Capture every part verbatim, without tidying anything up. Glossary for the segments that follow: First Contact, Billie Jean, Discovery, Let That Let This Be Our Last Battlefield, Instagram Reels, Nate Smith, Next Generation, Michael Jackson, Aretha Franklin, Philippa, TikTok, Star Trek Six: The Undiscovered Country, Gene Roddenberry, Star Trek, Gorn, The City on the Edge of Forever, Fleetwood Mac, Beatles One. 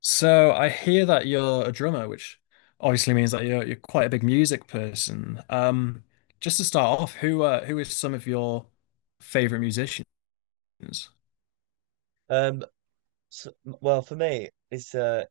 So I hear that you're a drummer, which obviously means that you're you're quite a big music person. Um, just to start off, who uh, who is some of your favorite musicians? Um, s well, for me, it's uh,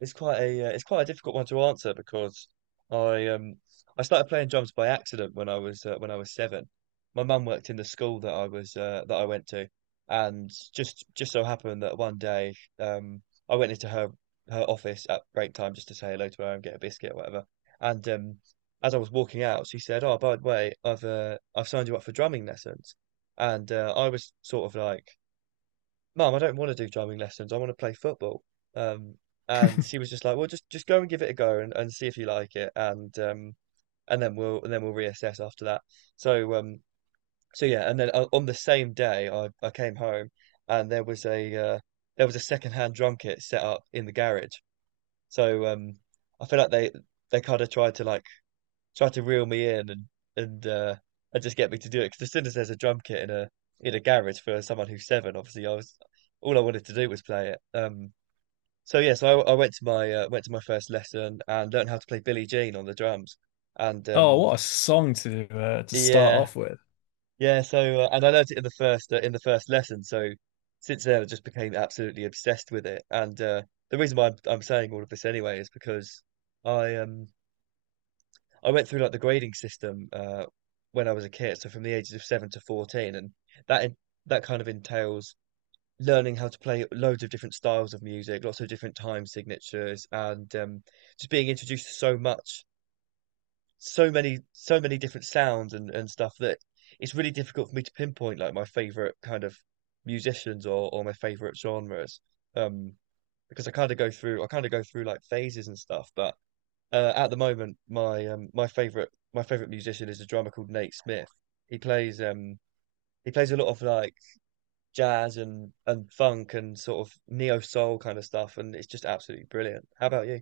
it's quite a uh, it's quite a difficult one to answer because I um I started playing drums by accident when I was uh, when I was seven. My mum worked in the school that I was uh, that I went to, and just just so happened that one day um I went into her her office at break time just to say hello to her and get a biscuit or whatever. And um, as I was walking out, she said, "Oh, by the way, I've uh, I've signed you up for drumming lessons." And uh, I was sort of like, Mum, I don't want to do drumming lessons. I want to play football. Um, and she was just like, well, just just go and give it a go, and and see if you like it, and um, and then we'll and then we'll reassess after that. So um, so yeah, and then o- on the same day, I I came home and there was a uh, there was a secondhand drum kit set up in the garage. So um, I feel like they they kind of tried to like try to reel me in and and uh, and just get me to do it. Because as soon as there's a drum kit in a in a garage for someone who's seven, obviously I was all I wanted to do was play it. Um, so yeah, so I, I went to my uh, went to my first lesson and learned how to play Billie Jean on the drums. And Oh, um, what a song to uh, to start yeah, off with. yeah. So uh, and I learned it in the first uh, in the first lesson. So since then, I just became absolutely obsessed with it. And uh, The reason why I'm, I'm saying all of this anyway is because I um I went through like the grading system uh, when I was a kid, so from the ages of seven to fourteen, and that that kind of entails learning how to play loads of different styles of music, lots of different time signatures, and um, just being introduced to so much, so many, so many different sounds and and stuff that it's really difficult for me to pinpoint like my favorite kind of musicians or or my favorite genres, um, because I kind of go through I kind of go through like phases and stuff, but. Uh, at the moment, my um, my favorite my favorite musician is a drummer called Nate Smith. He plays um he plays a lot of like jazz and and funk and sort of neo soul kind of stuff, and it's just absolutely brilliant. How about you?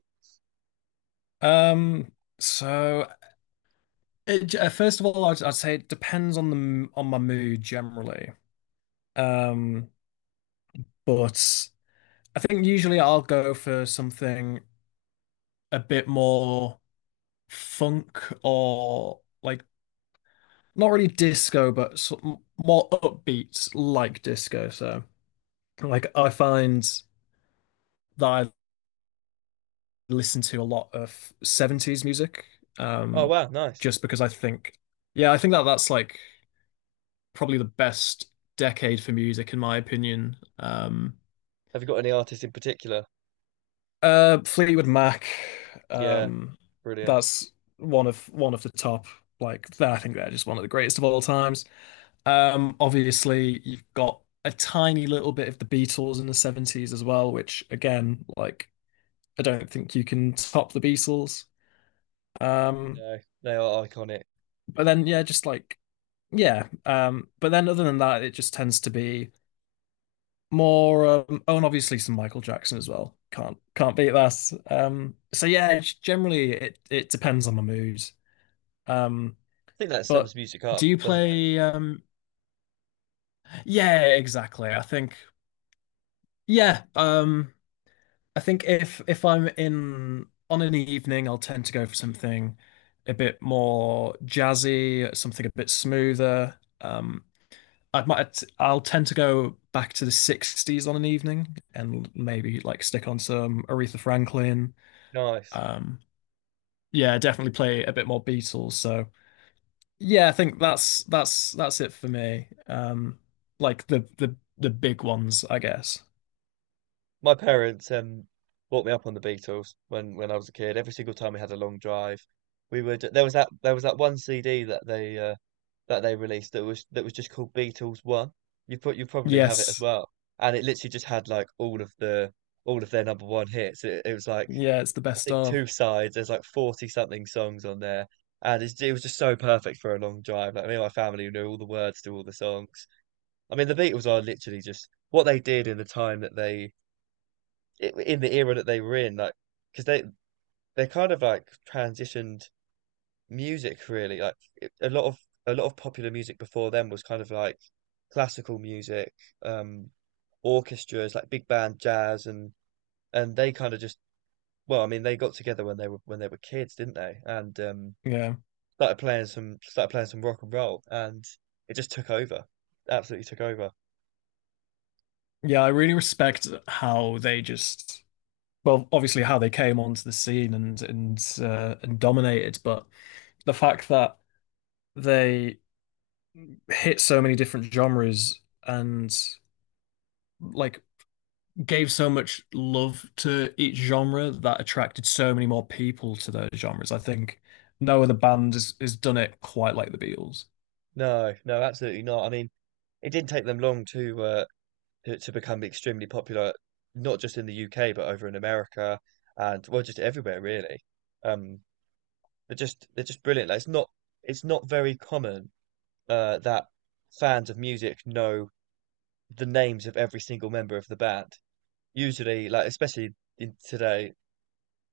Um, so it, j- uh, First of all, I'd, I'd say it depends on the m- on my mood generally. Um, but I think usually I'll go for something a bit more funk, or like, not really disco, but sort of more upbeat like disco. So like I find that I listen to a lot of seventies music, Oh um, wow, nice. just because I think, yeah, I think that that's like probably the best decade for music in my opinion. Um, Have you got any artists in particular? Uh, Fleetwood Mac. Yeah, Um, brilliant. that's one of one of the top. Like, I think they're just one of the greatest of all times. Um, obviously, you've got a tiny little bit of the Beatles in the seventies as well, which again, like, I don't think you can top the Beatles. Um, No, they are iconic. I but then, yeah, just like, yeah. Um, but then, other than that, it just tends to be more um, oh, and obviously some Michael Jackson as well. Can't can't beat that. Um so yeah, generally it it depends on my mood. Um think that sums but music do up, you doesn't it? play um yeah, exactly. I think yeah, um I think if if I'm in on an evening, I'll tend to go for something a bit more jazzy, something a bit smoother. Um I might I'll tend to go back to the sixties on an evening and maybe like stick on some Aretha Franklin. Nice. Um yeah, definitely play a bit more Beatles. So yeah, I think that's that's that's it for me. Um like the the the big ones, I guess. My parents um brought me up on the Beatles when when I was a kid. Every single time we had a long drive, we would there was that there was that one C D that they uh, that they released that was that was just called Beatles One. You put you probably have it as Yes. well, and it literally just had like all of the all of their number one hits. It, it was like, Yeah, it's the I best think, of. two sides. There's like forty something songs on there, and it's, it was just so perfect for a long drive. Like me and my family knew all the words to all the songs. I mean, the Beatles are literally just what they did in the time that they in the era that they were in, like because they they kind of like transitioned music really. Like it- a lot of a lot of popular music before them was kind of like classical music, um, orchestras, like big band jazz, and and they kind of just, well, I mean, they got together when they were when they were kids, didn't they? And um, Yeah. started playing some started playing some rock and roll, and it just took over, absolutely took over. Yeah, I really respect how they just well, obviously how they came onto the scene and and uh, and dominated, but the fact that they hit so many different genres and like gave so much love to each genre that attracted so many more people to those genres. I think no other band has, has done it quite like the Beatles. No, no, absolutely not. I mean, it didn't take them long to uh, to, to become extremely popular, not just in the U K but over in America and, well, just everywhere really. Um, they're just they're just brilliant. Like, it's not it's not very common uh, that fans of music know the names of every single member of the band. Usually, like especially in today,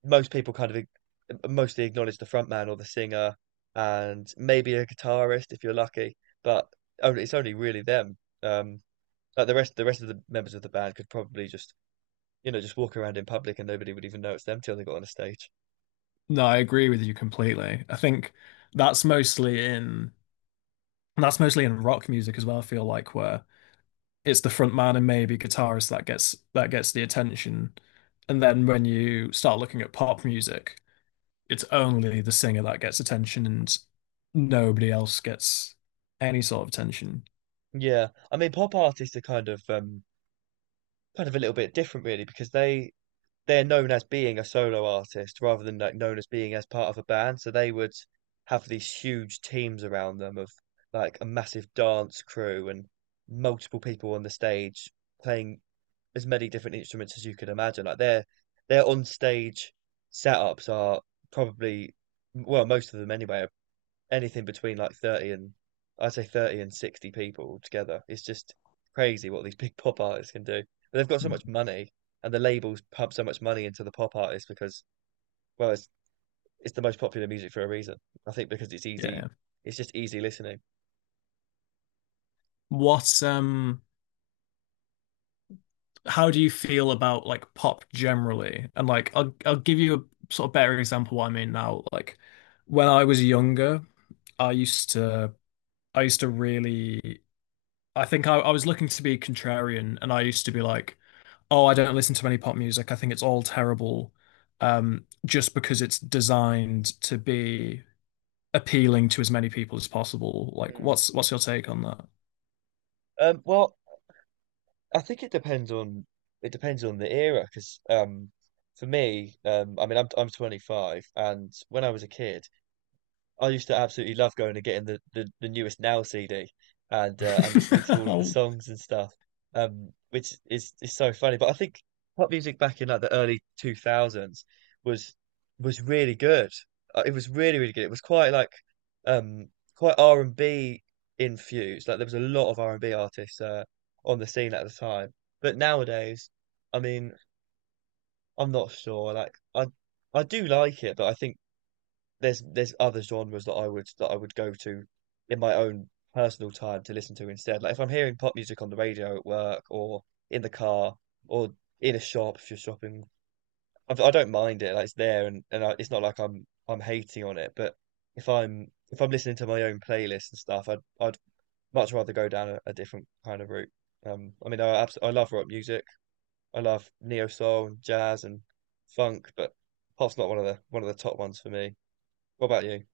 most people kind of ig- mostly acknowledge the frontman or the singer, and maybe a guitarist if you're lucky. But only it's only really them. Um, like the rest, the rest of the members of the band could probably just you know just walk around in public and nobody would even know it's them till they got on a stage. No, I agree with you completely. I think that's mostly in that's mostly in rock music as well, I feel like, where it's the front man and maybe guitarist that gets that gets the attention. And then when you start looking at pop music, it's only the singer that gets attention, and nobody else gets any sort of attention. Yeah, I mean, pop artists are kind of um, kind of a little bit different, really, because they they're known as being a solo artist rather than like known as being as part of a band. So they would have these huge teams around them of like a massive dance crew and multiple people on the stage playing as many different instruments as you could imagine. Like their their on stage setups are, probably, well, most of them anyway, are anything between like thirty and, I'd say, thirty and sixty people together. It's just crazy what these big pop artists can do. But they've got so Hmm. much money and the labels pump so much money into the pop artists because, well, it's, it's the most popular music for a reason. I think because it's Yeah, easy, yeah. it's just easy listening. What um how do you feel about like pop generally? And like I'll I'll give you a sort of better example of what I mean now. Like when I was younger, I used to I used to really I think I, I was looking to be contrarian, and I used to be like, oh, I don't listen to any pop music. I think it's all terrible. Um, just because it's designed to be appealing to as many people as possible. Like, Hmm. what's what's your take on that? Um, well, I think it depends on it depends on the era because, um, for me, um, I mean, I'm I'm twenty-five, and when I was a kid, I used to absolutely love going and getting the the, the newest Now C D and uh, and listening to all of the songs and stuff, um, which is is so funny. But I think pop music back in like the early two thousands was was really good. Uh, It was really, really good. It was quite like um quite R and B infused. Like there was a lot of R and B artists uh, on the scene at the time. But nowadays, I mean, I'm not sure. Like I I do like it, but I think there's there's other genres that I would that I would go to in my own personal time to listen to instead. Like if I'm hearing pop music on the radio at work or in the car or in a shop if you're shopping, I, I don't mind it. Like it's there, and and I, it's not like I'm I'm hating on it. But if I'm if I'm listening to my own playlist and stuff, I'd I'd much rather go down a, a different kind of route. Um, I mean, I abs I love rock music. I love neo soul and jazz and funk, but pop's not one of the one of the top ones for me. What about you?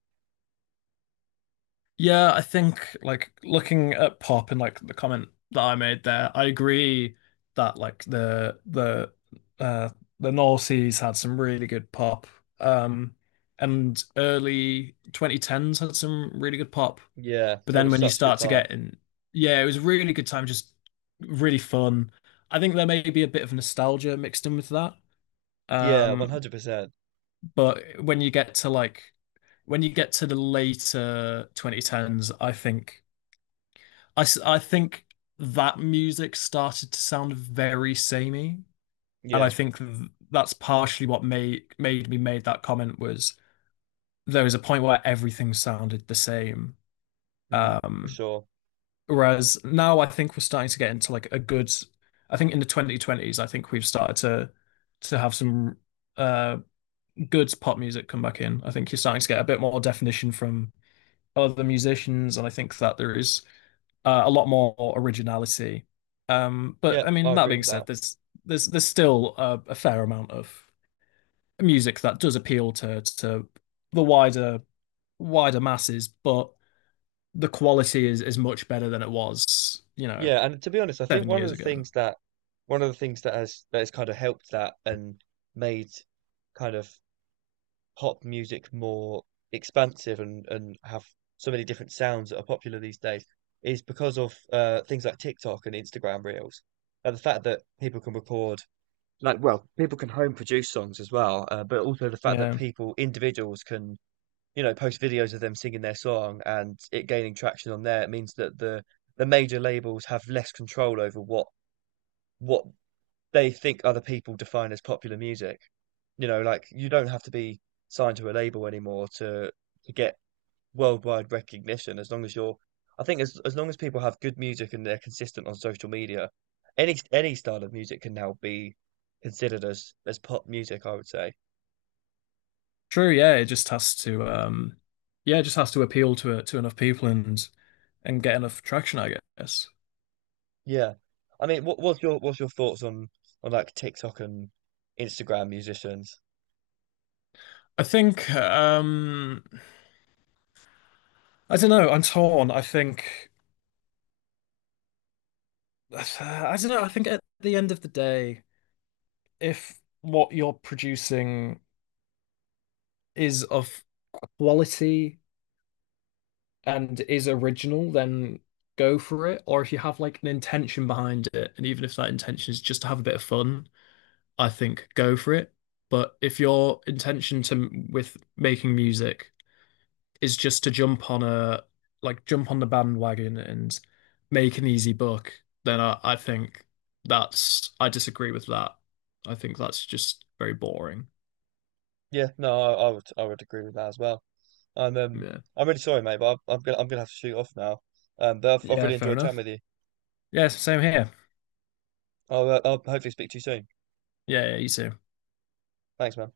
yeah, I think, like, looking at pop and like the comment that I made there, I agree that like the the uh the noughties had some really good pop. Um, and early twenty tens had some really good pop. Yeah, But it then was when you such a good start to time. get in, Yeah, it was a really good time, just really fun. I think there may be a bit of nostalgia mixed in with that. Yeah, Um, one hundred percent. But when you get to like when you get to the later twenty tens, I think I, s- I think that music started to sound very samey, and I Yeah, think th- that's partially what made made me made that comment. Was there was a point where everything sounded the same. mm, for Um, sure. whereas now I think we're starting to get into like a good, I think in the twenty twenties, I think we've started to to have some uh good pop music come back in. I think you're starting to get a bit more definition from other musicians, and I think that there is uh, a lot more originality. Um, Yeah, but I mean, I that agree being with that. said, there's there's there's still a, a fair amount of music that does appeal to to the wider wider masses, but the quality is is much better than it was, you know, Yeah, and to be honest, I think seven one of years the ago. things that one of the things that has that has kind of helped that and made, kind of, pop music more expansive and and have so many different sounds that are popular these days is because of uh things like TikTok and Instagram Reels. And the fact that people can record, like, well, people can home produce songs as well, uh, but also the fact that Yeah, people, individuals can, you know, post videos of them singing their song and it gaining traction on there, it means that the the major labels have less control over what what they think other people define as popular music. You know, like you don't have to be signed to a label anymore to to get worldwide recognition as long as you're I think, as as long as people have good music and they're consistent on social media, any any style of music can now be considered as as pop music, I would say. true. Yeah, it just has to, um, yeah, it just has to appeal to to enough people and and get enough traction, I guess. Yeah. I mean, what, what's your what's your thoughts on on like TikTok and Instagram musicians? I think, um, I don't know. I'm torn. I think, I don't know. I think at the end of the day, if what you're producing is of quality and is original, then go for it. Or if you have like an intention behind it, and even if that intention is just to have a bit of fun, I think go for it. But if your intention to with making music is just to jump on a, like, jump on the bandwagon and make an easy buck, then I, I think that's, I disagree with that. I think that's just very boring. Yeah, no, I, I would I would agree with that as well. I'm um Yeah. I'm really sorry, mate, but I'm, I'm gonna I'm gonna have to shoot off now. Um, but I've, I've Yeah, really fair enjoyed chatting enough. with you. Yes, same here. I'll, uh, I'll hopefully speak to you soon. Yeah, yeah, you too. Thanks, man.